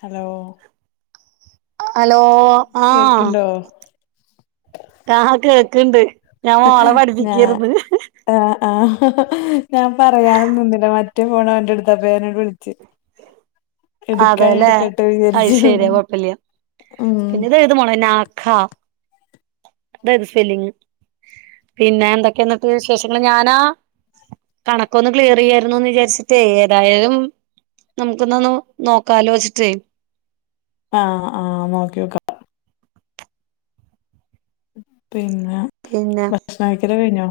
Hello hello ആഹ് കേക്ക്ണ്ടോ ആഹ് കേക്ക്ണ്ട് ഞാൻ മോളെ ഞാ പഠിപ്പിക്ക്യേർന്ന് ആഹ് ആഹ് ഞാൻ പറയാനുംനിന്നില്ല മറ്റേ ഫോണോന്റെട്ത്താപ്പെഞാന്ങ്ങട്ട് വുൾച്ച് അതേലേ വിചാരിച്ചു അയ്ശെരിയത്കൊഴ്പ്പല്ല്യ ഉം പിന്നിത് ത് മോളെ നാഖ തേത് സ്പെല്ലിങ്ങ് പിന്നെ എന്തൊക്കെന്ന്ട്ട് വിശേഷങ്ങള് ഞാനാ കണക്കൊന്ന് ക്ലിയറെയ്യായിര്ന്നൂന്ന്ചാരിച്ച്ട്ടേയ് ഏതായാലും നമുക്കൊന്ന്ന്നു നോക്കാലോച്ച്ട്ടേയ് ആഹ് ആഹ് നോക്ക്യോക്കാ പിന്നെ പിന്നെ ണയ്ക്കല് കഴിഞ്ഞോ?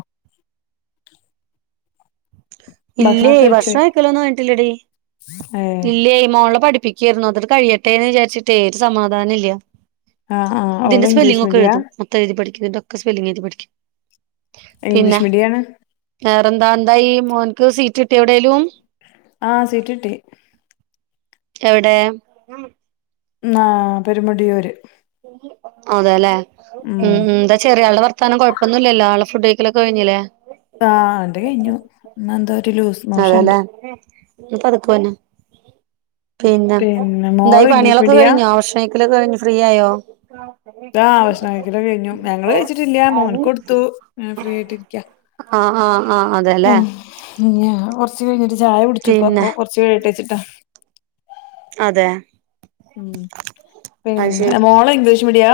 ഇല്ലേ ഭഷണയ്ക്കലൊന്നും കയ്ഞ്ഞ്ട്ട്ല്ലെടീ. അയേ ഇല്ല്യേ മോളെ പഠിപ്പിക്കേര്ന്നു അതട് കഴിയട്ടേന്ന് വിചാരിച്ചിട്ടേ ഒര് സമാധാനല്ല്യ. ആഹ് ആഹ് ഓള് ഇത്ൻ്റെ ഇംഗ്ലീഷ് മീഡിയാ സ്പെല്ലിങ്ങൊക്കെയുതും, മൊത്തെയ്തി പഠിക്കും ഇത്ൻ്റൊക്ക സ്പെല്ലിഗെയ്തി പഠിക്കും. പിന്നെ ഇംഗ്ലീഷ് മീഡ്യാണ്. വേറെന്താ ന്തായീ മോന്ക്ക് സീറ്റ്ട്ടിയ എവ്ടേലും? ആഹ് സീറ്റ്ട്ടി. എവ്ടേ? ന്നാ പെരുമടിയൂര്. അതെലേ ഉം ഉം ന്താ ചെറിയാള്ടെ വർത്താനം കൊഴ പ്പൊന്നുല്ലല്ലേ ആള് ഫുഡെയ്ക്കലൊക്കെ കഴിഞ്ഞ്ല്ലേ. ആ ഓന്റെ കയ്ഞ്ഞു, ന്ന്ന്താ ഒരു ലൂസ് മോഷൻണ്ട് അതേല്ലേ അപ്പ അതുക്കു എന്നെ. പിന്നെ, ന്തായി മോള് ഇംഗ്ലീഷ് പണ്യേളൊക്കെ മീഡിയാ കഴിഞ്ഞോ ഭഷണയ്ക്കലൊക്കഴിഞ്ഞ് ഫ്രീയായോ? ആഹ് ഭശഷണം കയ്ക്കലൊക്കെയ്ഞ്ഞു ഞങ്ങളെയ്ച്ചിട്ടില്ല മോന്ക്കൊട്ത്തു ങ്ങനെ ഫ്രീയാട്ടിരിക്കാ. ആഹ് ആഹ് അതേല്ലേ. ഞാ കൊറ്ച്ച് കയിഞ്ഞിട്ട് ചായ പിന്നെ കുടിച്ചൂപ്പപ്പൊ കൊറച്ച് കയ്യട്ടേച്ചിട്ടാ. അതെ. ഉം അത് പിന്ന, ശരി മോള് ഇംഗ്ലീഷ് മീഡ്യാ?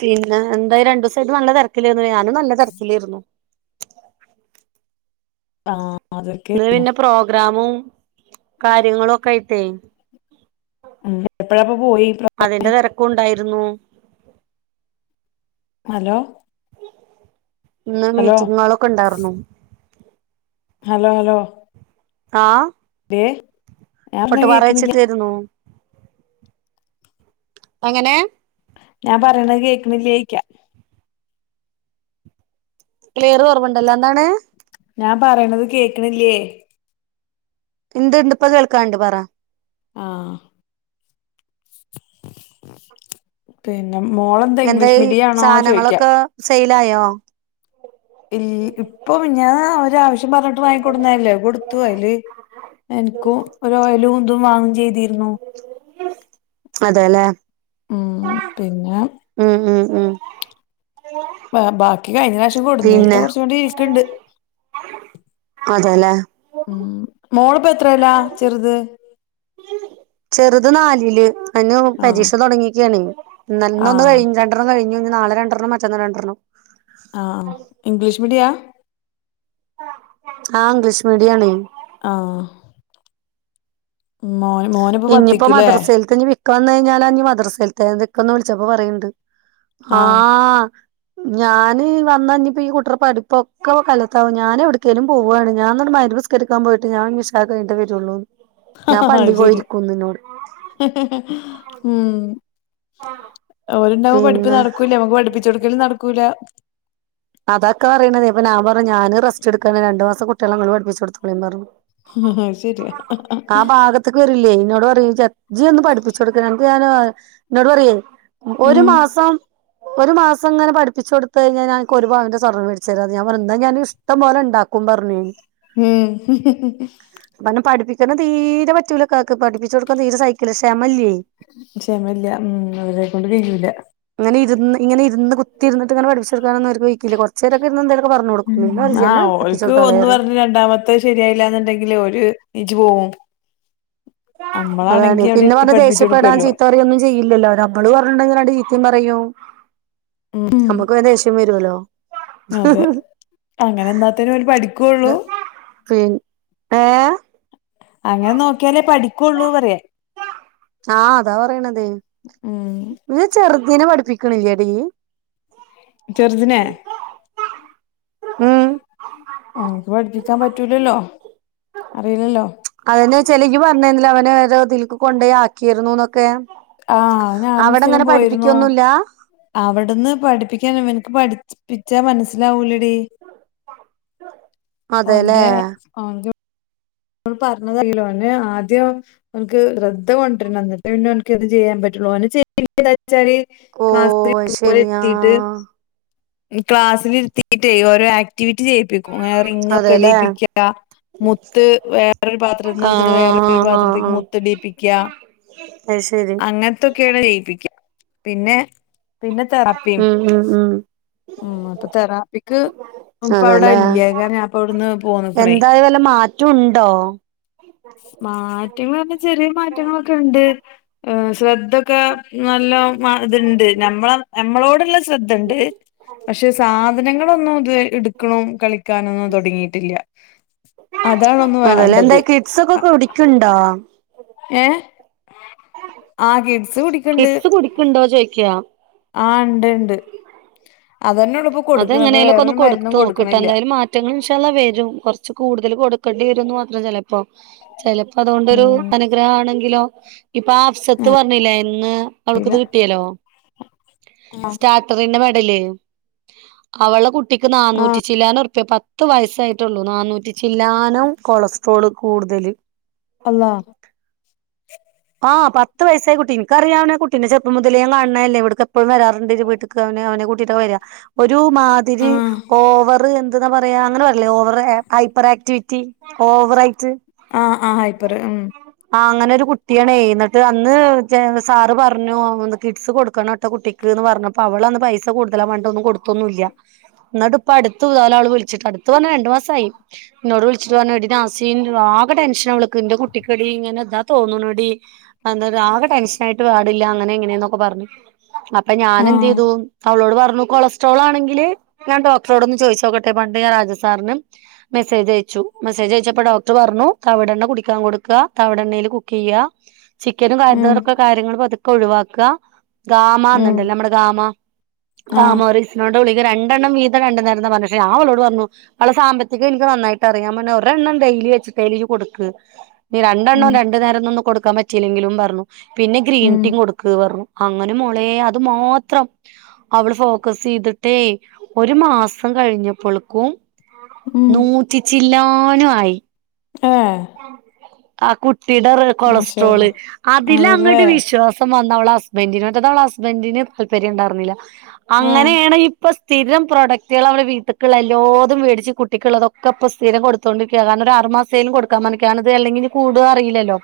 പിന്നെ എന്തായി രണ്ടുസായിട്ട് നല്ല തെരക്കിലേന്നു ഞാനും നല്ല തെരക്കിലേർന്നു. ആഹ്. ന്ന് അതൊക്കെയായിരുന്നു. പിന്നെ പ്രോഗ്രാമും കാര്യങ്ങളൊക്കായിത്തേ ഉം എപ്പോയാപ്പോ പോയി അത്ൻ്റെ തെരക്കൂണ്ടായിര്ന്നു. ഹലോ? ഇന്ന് ഹലോ മീറ്റിങ്ങേളൊക്കെണ്ടായ്ർന്നു. Hello hello? ആഹ്? ദേ ഞാൻ പട്ട് പറഞ്ഞത് പാറ കേക്കണില്ല. വെച്ചിട്ടേര്ന്നു. എങ്ങനേ? ഞാ പറയ്ണേ കേക്ക്ണില്ലേയ്ക്കാ. ക്ലിയറ് കൊറവ്ണ്ടല്ലോ എന്താണ്? ഞാൻ പറയ്ണത് കേക്ക്ണില്ല്യേ? ഇണ്ട് ഇണ്ട് ഇപ്പ കേൾക്കാണ്ട് പറാ. ആഹ്. പിന്ന മോളെന്താ ഇംഗ്ലീഷ് മീഡ്യാണോ ചോയിക്ക്യാ. സെയ്ലായോ? ഇ ഇപ്പൊ മിഞ്ഞാന്ന് ഒരാവശ്യം പറഞ്ഞ്ട്ട് വാങ്ങിക്കൊടുന്നല്ലേ അയ് കൊട്ത്തു അയില് എന്ക്കൂ ഒരോയലൂതും വാങ്ങും ചെയ്തീ അതെല്ലേ ഉം പിന്നേ ഉം ഉം ഉം. ബാക്കി കഴിഞ്ഞറാശ്യം കൊടുന്നേല്ത്തെ പിന്നെ കൊറച്ചൂടി ഈക്ക്ണ്ട്. അതെല്ലേ. ഉം മോള്പ്പോ എത്രേല്ലാ ചെറുത്? ചെറ്ത് നാലില് അയിന് ആഹ് പരീക്ഷ തൊടങ്ങിക്ക്യാണേ ഇന്നല് ഇന്നൊന്ന് ആഹ് കയ്ഞ്ഞ് [inaudible] കഴിഞ്ഞൂഞ്ളി നാളെ രണ്ടെര്ണ്ണം മറ്റന്നാ രണ്ടെര്ണ്ണം. ആ ആഹ് ഇംഗ്ലീഷ് മീഡ്യാ? ആഹ് ഇംഗ്ലീഷ് മീഡ്യാണേ ആഹ് മ്മാ മോന്പ്പ പത്തീക്ക്ല്ലേ. ഇക്ക് വന്നൈഞ്ഞാലാഞ്ഞി മദ്രസെൽത്തെ അത്ക്കന്ന് വിള്ച്ചപ്പോ പറയ്ണ്ട് ഹാ ആഹ് ഞാന് വന്നാഞ്ഞിപ്പീ കുട്ട്റെ പഠിപ്പൊക്കെ കല്ലത്താവും ഞാനെവ്ട്ക്കേലും പോവാണ് ഞാൻന്ന്ട്ട് മൈരിബ്സ് കരിക്കാൻ പോയിട്ട് ഞാഞ്ഞി ഇശാഒക്കെ കയ്ഞ്ട്ടെ വെരൊള്ളൂ അയ്ശരി ഉം ഓല്ണ്ടാവ്മ്പൊ പഠിപ്പും പിന്നെ നട്ക്കൂല്ല്യ നമ്മക്ക് പഠ്പ്പിച്ചൊട്ക്കലും നടക്കൂലാ അതാക്ക പറിണതെയ് അപ്പൊ ഞാൻപർഞ്ഞു ഞാന് റെസ്റ്റ്ട്ക്കാണ് രണ്ട് മാസം കുട്ട്യാളെ ങ്ങള് പഠ്പ്പിച്ചൊട്ത്തോളിം പറ്ഞ്ഞു അശെരിയാ ഉച്ചക്ക് വരുല്ലേയ് ഇന്നോട് പറിം ജെ ഇജ് എന്നും പഠ്പ്പിച്ചൊട്ക്ക് അൻക്ക് ഞാന് ഇന്നോട് പറ്യെയ് ഒരു ഉം മാസം ഒരു മാസങ്ങനെ പഠ്പ്പിച്ചൊട്ത്തെയ്ഞ്ഞാ ഞാഅൻ കൊര്, പവന്റെ സ്വർണമ്മേട്ച്ചെരാന്ന്. ഞാൻ, പർഞ്ഞ്ന്നാ ഞാൻ, ഇഷ്ടമ്പോലെണ്ടാക്കും പറ്ഞ്ഞുയ്. ഉം [unintelligible] പഠ്പ്പിക്കൽ തീരെ പറ്റൂലക്കാക്ക്. പഠിപ്പിച്ചൊട്ക്കാൻ തീരെ സൈക്കില്ല. ഷമല്ലെയ്. ക്ഷമല്ല, ഉം, അവരെക്കൊണ്ട് കയ്യൂല. ങ്ങനിര്ന്ന്, ഇങ്ങനിര്ന്ന്, കുത്തിര്ന്ന്ട്ട്ങ്ങനെ പഠ്പ്പിച്ചൊട്ക്കാനൊന്നും അവര്ക്ക് വെയ്ക്കില്ല. കൊറ് ചേരൊക്കിര്ന്ന് എന്തേലൊക്കെ പറഞ്ഞൊട്ക്കും. പിന്നറിം, ഇജെന്നേ പഠ്പ്പിച്ചൊട്താളേ, റിം. രണ്ടാമ ത്തെ ശെരിയായീലാന്ന്ണ്ടെങ്കില് ഓര് നീച്ച് പോവും. നമ്മളാണെങ്കി അതാണെയ്. അവിടെ പിന്ന, ഇരുത്തി പർഞ്ഞ് പഠിപ്പിച്ചു ദേഷ്യപ്പെടാൻ കൊടുക്കുവല്ലോ ചീത്തറ്യൊന്നും. ചെയ്യില്ലല്ലോ, നമ്മള് പറഞ്ഞീണ്ടെങ്കിൽ രണ്ട് ചീത്തിം പറയും. ഉം നമ്മക്ക് വേംദേ ഷ്യം വെരോലോ? അതെ അങ്ങനെ നിന്നാത്തന്നെ ഓല് പഠിക്കുള്ളൂ ദ, പിൻ... ഏഹ്. അങ്ങനെ, നോക്ക്യാലേ പഠിക്കൊള്ളൂ പറ്യ. ആഹ് അതാ പറയ്ണതെയ്. ഉം യ്യ്, ചെറ്തിനെ പഠ്പ്പിക്ക്ണി ല്ല്യെടീ. ചെർദ്നെ. ഉം ഓൻക്ക് പഠ്പ്പിക്കാൻ പറ്റൂലല്ലോ? അറീലല്ലോ? അതെന്നോയ്ച്ച്, അല്ല, ഇയ്യ് പറ്ഞ്ഞീന്ന്ല്ലെ. അവനേതോതിൽക്ക് കൊണ്ടേ ആക്കീര്ന്നുന്നൊക്കെ. ആഹ്, ഞാനും സ്ഥിരം പോയിര്ന്നു. അവിടന്ന് പഠിപ്പിക്കാനി വൻക്ക് പഠ്ച്പ്പിച്ചാ, മൻസ്സ്ലാവൂല ടീ. അതെല്ലേ ഓന്റെ, ഓ... പർഞ്ഞതല്ലല്ലോ? ഓന് ആദ്യം. ഓൻക്ക് റദ് കൊണ്ട്രണം. ന്ന്ട്ടേ പിന്നോൻക്കെന്തും ചെയ്യാൻ പറ്റൊള്ളൂ. ഓന് ചെ പിന്നെ, ന്താച്ചാല്. ഓ ക്ലാസ്ൽ അത് ശരിയാ ഓലെര്ത്തീട്ട്. ക്ലാസ്സ്ലിര്ത്തീറ്റെയ്, ഓരോ ആക്ടിവിറ്റി ചെയ്യിപ്പിക്കും. ങ്ങനെ റിംഗൊക്കെ അതെല്ലേ ടീപ്പിയ്ക്കാ. മുത്ത്, വേറൊര് പാത്രത്ത്ന്ന്ട്ത്ത്ട്ട്. വേറൊര് ആഹ് പാത്രത്ക്ക് മുത്തിടീപ്പിക്ക്യ. അഹ്, ശെരി. ഇതൊക്കേണ് ചെയ്യിപ്പിക്ക്യ. പിന്നെ, പിന്നെ, തെറാപ്പിം. ഉം, ഉം ഉം, അപ്പ, തെറാപ്പിക്ക്. ഓം, അതല്ലേ പ്പവ്ടെല്ല്യേക്കാരം. ഞാ പ്പവുട്ന്ന് പോന്ന്ക്ക്ണേയ്. എന്തായി വല്ല മാറ്റം ഉണ്ടോ മാറ്റങ്ങളർഞ്ഞാ ചെറ്യെ മാറ്റങ്ങളൊക്കെ ഉണ്ട്. ശ്രദ്ധൊക്കെ, നല്ലോം, മാ ത്ണ്ട്. നമ്മളെ നമ്മളോട്ള്ള ശ്രദ്ധണ്ട്. ആധനങ്ങളൊന്നും ഇത് വെ ഇട്ക്ക്ണും, കളിക്കാനൊന്നും തൊട് ങ്ങീട്ട്ല്ല്യ. അതാണൊന്ന് വേണ്ടത്. സൊക്കെ കുടിക്ക്ണ്ടോ? ഏഹ്, ആഹ്, കിഡ്സ് കുടിക്ക്ണ്ട്. കിഡ്സ് കുടിക്ക്ണ്ടോ ചോയിക്കാ ആഹ്, ണ്ട്, ണ്ട്, അതെന്നൊള്ളുപ്പൊ കൊട്ക്ക്ണ്. പ്പൊ വേറൊരു മര്ന്നും കൊട്ക്ക്ണില്യ. റ്റങ്ങളി ൻശാഅള്ളാഹ് വെരും. കൊറ്ച്ച് കൂട്തൽ കൊട്ക്കെണ്ടി വരുംന്ന് മാത്രം ചെലേപ്പൊ? ചെലപ്പതോണ്ടൊരു അനുഗ്രഹാണെങ്കിലോ? ഇപ്പാ, ആഹ് സത്ത് പറ്ഞ്ഞീലെ, ഇന്ന് അവൾക്കിത് കിട്ട്യേലോ? സ്റ്റാ ട്രെഡ്ന്റെ, മെഡല്. അവെളെ കുട്ടിക്ക് ആ നാന്നൂറ്റി ചില്ലാനം റുപ്പ്യേ പ ത്ത് വയസ്സായിട്ടൊള്ളൂ. നാന്നൂറ്റി ചില്ലാനം കൊളസ്ട്രോള് കൂടുതല്. അള്ളാ.... ആഹ്, പത്ത് വയസ്സായ കുട്ടി. ഇൻ ക്കറിയാവന. കുട്ടീനേ ചെർപ്പം മുതലേ ഞാൻ കാണണയല്ലേ? ഇവിടെക്ക് എപ്പഴും വരാറുണ്ട്. ന്റെ വീട്ടിക്ക്. ക്കവന്. അവനെ കൂട്ടിട്ടാ വര. ഒരു ആ മാതിരി ഓവറ് എന്ന്. ത്‍ന്ന, പറയാ. അങ്ങനെ പറയില്ലേ. Over hyper activity. ഓവറായിറ്റ്. ആഹ്, ആഹ്, ഹൈപ്പറ്, ഉം. ആഹ്, അങ്ങനൊരു കുട്ടിയാണേയ് ന്നിട്ട് അന്ന് ചെ സാറ് പർഞ്ഞു, ഒന്ന് കിഡ്സ് കൊടുക്കണേട്ടോ കുട്ടി. ക്ക് ന്ന് പറഞ്ഞപ്പോ, അവളന്ന് പൈസ കൂടുതലാന്ന് പഞ്ട്ട്, ഒന്നും കൊടുത്തൊന്നു ല്ല്യാ. ന്നി ട്ടിപ്പ അടുത് കാല. അവള് വിളിച്ചിട്ട്. അടുത്ത് പറഞ്ഞാ.. രണ്ട് മാസായി. എന്നോട് വിളിച്ചിട്ട് പറഞ്ഞു. എടി നാസി, ന്റെ ആകെ ടെൻഷനാവളക്ക് എന്റെ കു ട്ടിക്കടി ഇങ്ങനെ. ഇതാ തോന്നുന്നടി. അയെന്താ ആകെ ടെൻഷനായിട്ട് പാടില്ല. അങ്ങനായിങ്ങനെന്നൊക്കെ പറഞ്ഞു. അപ്പ ഞാൻ ആ എന്ത് ചെയ്തു. അവളോട് പറഞ്ഞു കൊളസ് ട്രോളാണെങ്കില് ഞാൻ ഡോക്ട്രോടൊന്ന് ചോദിച്ച് നോക്കെട്ടെ, പണ്ട് ഞാൻ രാജസാറിനും. മെസ്സേജ് അയച്ചു. മെസ്സേജ് അയച്ചപ്പോ ഡോക്ർ പറഞ്ഞു തവിടെണ്ണ കുടിക്കാൻ കൊട് ക്ക. തവെടെണ്ണയിൽ കുക്ക് ചെയ്യുക. ചിക്കനും ഉം കാര്യന്നോർക്കെ കാര്യങ്ങള് പതുക്കെ ഒഴിവാക്ക്ക. ഗാമ ഉം എന്നുണ്ടല്ലേ. നമ്മെടെ ഗാമ ആ ഗാമോറീസ് എന്നോട്ട് ഗുളിക രണ്ടെണ്ണം വീതം രണ്ടുനേരന്നാ പറഞ്ഞിട്ട് ഞാ അവളോട് പറഞ്ഞു അവെളെ സാമ്പത്തികം എനിക്ക് നന്നായിട്ട് അറിയാം. ഞാ പറഞ്ഞ് ഒരെണ്ണം ഡെയ്ലി വെച്ചിട്ടേലുയും നീ കൊടുക്ക്ന്ന് നീ രണ്ടെണ്ണം ഉം രണ്ട് നേരൊന്നൊന്ന് കൊടുക്കാൻ പറ്റിയില്ലെങ്കിലുന്ന് പറഞ്ഞു. പിന്നെ ഗ്രീൻ ഉം ടീ കൊടു ക്കിവറു. അങ്ങനെ മോളേ അത് മാത്രം അവെള് ഫോക്കസ് ചെയ്തിട്ടേ. ഒരു മാസം കഴിഞ്ഞപ്പോളേക്കും ഉം നൂറ്റിച്ചില്ലാനു ആയി. ഏ ആ കുട്ടിടെ കൊളസ്ട്രോള്. മാഷാഅല്ലാഹ് അതല്ലേ അതിലങ്ങോട്ട് വിശ്വാസം വന്നവളെ ഹസ്ബൻഡറ്റിന്. മറ്റേത് അവളെ ഹസ്ബന്ഡിനല്പര്യം ഉണ്ടായിരുന്നില്ല. ആഹ് അങ്ങനെയാണ് ഇപ്പൊ സ്ഥിരം പ്രോഡക്റ്റുകള് അവടെ വീട്ടേക്കുള്ള എല്ലാതും മേടിച്ച് കുട്ടിക്കുള്ളതൊക്കെയിപ്പോ സ്ഥിരം കൊടുത്തുകൊണ്ടിരിക്കുക. കാരണം ഒരു ആറ് മാസം. തേലും കൊടുക്കാൻ പറഞ്ഞു. കാരണം, അല്ലെങ്കില് കൂടുവോ അറിയില്ലല്ലോ.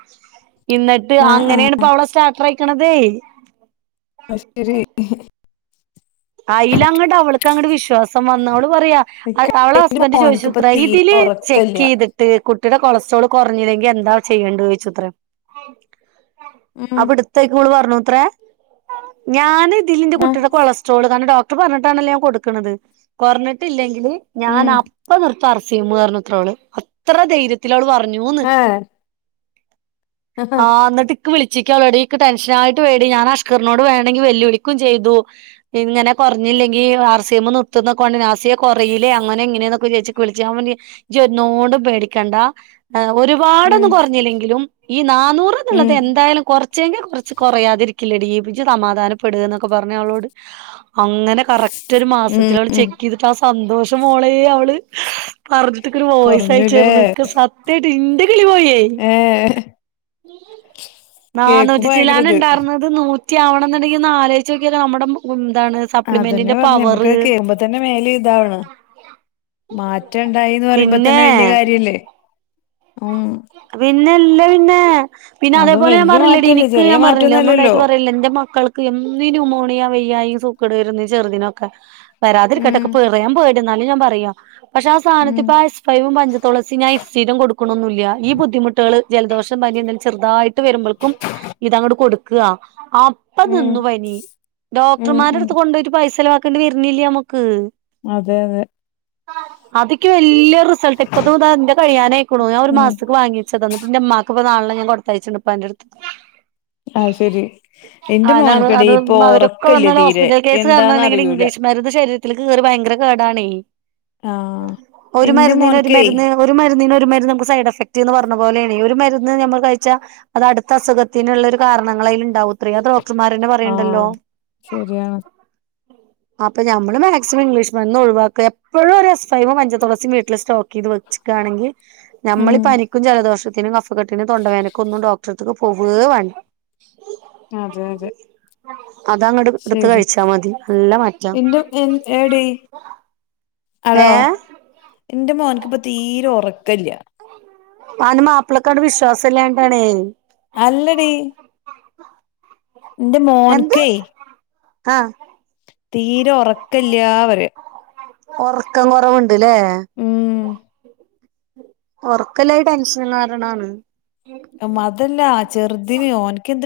എന്നിട്ട് ആഹ് ആഹ് അങ്ങനെയാണിപ്പ അവളെ സ്റ്റാർട്ട് റൈറ്റ ക്കണതേ അ ശെരി അയിലങ്ങോട്ട് അവൾക്ക് അങ്ങ്ട്ട് വിശ്വാസം വന്നു. അവെള് പറയാ. അ ഇക്ക് അവളെ ഇന്റെ ഹസ്ബൻഡറ് ചോദിച്ചു. മോൻക്ക്പ്പ തീരെ പ്രൈതില് ചെക്ക് ഒറക്കല്ല ചെയ്തി ട്ട് കുട്ടിടെ കൊളസ്ട്രോള് കുറഞ്ഞില്ലെങ്കിൽ എന്താ ചെയ്യേണ്ടു ചോദിച്ചത്രേ. ഉം അവിടുത്തേക്ക് ഇവെള് പറഞ്ഞുത്ര ഞാന് ഇല്ലിന്റെ ആഹ് കുട്ടിടെ കൊളസ്ട്രോള്. കാരണം ഡോക്ടർ പറഞ്ഞിട്ടാണ്ണല്ലേ ഞാൻ കൊടുക്കണത്. കൊറഞ്ഞിട്ടില്ലെങ്കില്. ഉം ഞാനപ്പ നിർത്തായർസിമെർന്നുയുത്തരമവെള്. അത്ര ധൈര്യത്തിലവെള് പറഞ്ഞൂന്ന്. ഏഹ് ആഹ് എന്നിട്ടി പ്പ വിളിച്ചേക്കുകവളോട്. എന്ക് ടെൻഷൻായിട്ട് വയ്യെടി. ഞാൻ അഷ്കറിനോട് വേണ്ടെങ്കി വെല്ലുവിളിക്കും ചെയ്തു. ഇങ്ങനെ കൊറെഞ്ഞില്ലെങ്കി. ആർ സി എം നിർത്തുന്നെക്കൊണ്ട്. നാസി യേ കൊറെയില്ലേ. അങ്ങനെനിങ്ങനെന്നൊക്കെ ചോയ്ച്ചു. വിളിച്ച്. ഞാ പറഞ്ഞു, ജി ഒന്നോ ണ്ടും പേടിക്കേണ്ട. ആഹ് ഉം ഒരുപാടൊന്നും കൊറെഞ്ഞില്ലെങ്കിലും ഈ നാന്നൂറെന്നുള്ളത് ഉം എന്തായാലും കൊറെ ച്ചെക്കി കൊറെച്ച് കൊറയാതിരിക്കില്ലടി. പിജു സമാധാനപ്പെടുന്നൊക്കെ പറഞ്ഞു അവളോട്. അങ്ങനെ കറക്റ്റ് ഒരു ഉം മാസത്തിലവെള് ഉം ചെക്ക് ചെയ്ത് ആ സന്തോഷം മോളേ അവെള്. പറഞ്ഞിട്ടൊക്കൊരു വോയ്സ് കൊറഞ്ഞുലേ അയച്ചാരുന്നു. ഇക്ക് സത്യായ്ട്ട് ഇന്റെ കിളി പോയേ. ഏഹ് കേക്കുമ്പോ നാനൂറ്റിച്ചിലാനം ഭയങ്കരത് ഉണ്ടാർന്നു. ഇത് നൂറ്റിയാവണയെന്നുണ്ടെങ്കി ഒന്നാലോചിച്ച് നോക്കി നോക്ക് നമ്മെടെ എന്താണ് അതന്നെ സപ്ലിമെന്റിന്റെ പറഞ്ഞെ നമ്മക്ക് പവെറ്. കേക്കുമ്പോ തന്നെ മേലേയിതാണ്. മാ റ്റൊണ്ടായിന്ന് പിന്നെ പറയുമ്പോത്തന്നെ വെല്യാ കാര്യല്ലേ. ഉം പിന്നെല്ലേപ്പിന്നെ. പിന്നെ അതും അതെപോലെ ഞാൻ വല്യ പറഞ്ഞില്ലെടി മാറ്റല്ലേ ഇനിക്ക് ചെറിയ ഞാൻ പറഞ്ഞില്ലേ ഒന്നും മാറ്റൊന്നല്ലല്ലോ ഉണ്ടായിട്ട് പറയില്ല എന്റെ മക്കൾക്ക് ക്ക് എന്നും ന്യുമോണിയ വെയ്യായി സൂക്കട് വരുന്റെ ചെറുദിനൊക്കെ ഉം വരാതിരിക്കട്ടൊക്കെ പറയാൻ പേടി എന്നാലും ഞാൻ പറയാ പക്ഷെ ആ ഉം സാധനത്തി ഇപ്പ എസ് ഫൈവും പഞ്ചതുളസി ഞാൻ സസ്ഥിരം കൊടുക്കണൊന്നുല്ല ഈ ബുദ്ധിമുട്ടാൾ ജലദോഷം പനി ന്തേലും ചെറതായിട്ട് വരുമ്പോൾക്കും ഇതങ്ങോട്ട് കൊടുക്കും. വാ അപ്പൊ ഉം നിന്നു പനി ഉം ഉം ഡോക്ടർമാരെടുത്ത് കൊണ്ടോയിട്ട് പൈസ ചെ ലവാക്ക് ണ്ട് വരുന്നില്ല നമക്ക്. അതെ തെ അത്ക്ക് വല്ല്യ റിസൾട്ട് ഇപ്പത് താ ന്റെ കയ്യനായിക്ക്ണ് ഞാൻ ഒരു ഉം മാസ വാങ്ങിച്ചതാ ന്നട്ട ന്റെ മ്മാക്ക്പ്പോ നാലെണ്ണം ഞൻ കൊടുത്തയച്ചു ഇപ്പാന്റെ ടുത്ത് അത് ശരി എന്റെ ആനത് മോൻക്കടി അത് ഇപ്പൊ അവരൊക്കെ ഉറക്കല്ല വന്നല് തീരെ ഹോസ്പിറ്റൽ കേസ് കാണണ്ടെങ്കിൽ എന്താന്നറിയൂല ഇംഗ്ലീഷ് മരുന്ന് ശരീര ത്തിലേക്ക് കയറിയ ഭയങ്കര കേടാണേ ആഹ് ഒരു എന്റെ മരുന്നിനു ഒരു മോൻക്കേ മരുന്ന് ഒരു മരുന്നിനൊരു മരുന്ന് മ്മക്ക് സൈഡ് എഫക്ട് ന്ന് പറഞ്ഞ പോലേണ് ഒരു മരുന്ന് നമ്മൾ കഴിച്ചാൽ അത് അടുത്ത അസുഖത്തിനുള്ള ഒരു കാരണങ്ങളയിൽ ഉണ്ടാവും എത്രയോ ഡോക്ടർമാരന്നെ പറയിണ്ടല്ലോ ആഹ് ശരിയാണ് [inaudible] അപ്പൊ മ്മള് മാക്സിമം ഇംഗ്ലീഷ് മരുന്ന് ഒഴിവാക്കുക എപ്പോഴും ഒരു എസ്ഫൈവും മഞ്ചതുളസിം വീട്ടിൽ സ്റ്റോക്ക് യ്ത് വെച്ചു ക്കാണെങ്കിൽ നമ്മൾ ഉം പനിക്കും ജലദോഷത്തിനും കഫക്കെട്ടിനും തൊണ്ടവേനക്കൊന്നും ഡോക്ടർത്ക്ക് പോവേ വാണ്ട അതെ അതെ അതങ്ങട്ട് ഇടുത്ത് ശരി കഴിച്ചാ മതി നല്ല മാറ്റാ എന്റെ എടി ഏ അലോ ഇന്റെ മോൻക്കിപ്പോ തീരെ ഉറക്കില്ല ഓന്റെ മപ്പളക്കട്ട് വിശ്വാസല്ലാട്ടാണ് അല്ലടി എന്റെ എന്ത് മോൻക്കേ ആഹ് തീരെ ഉറക്കല്ല പറയാ ഒറക്കം കൊറവ്‌ണ്ട്ല്ലേ ഉം ഒറക്കല്ലായി ടെൻഷൻ കാരണാണ് തല്ലാ ചെറുതിന് ഓൻക്കെന്ത്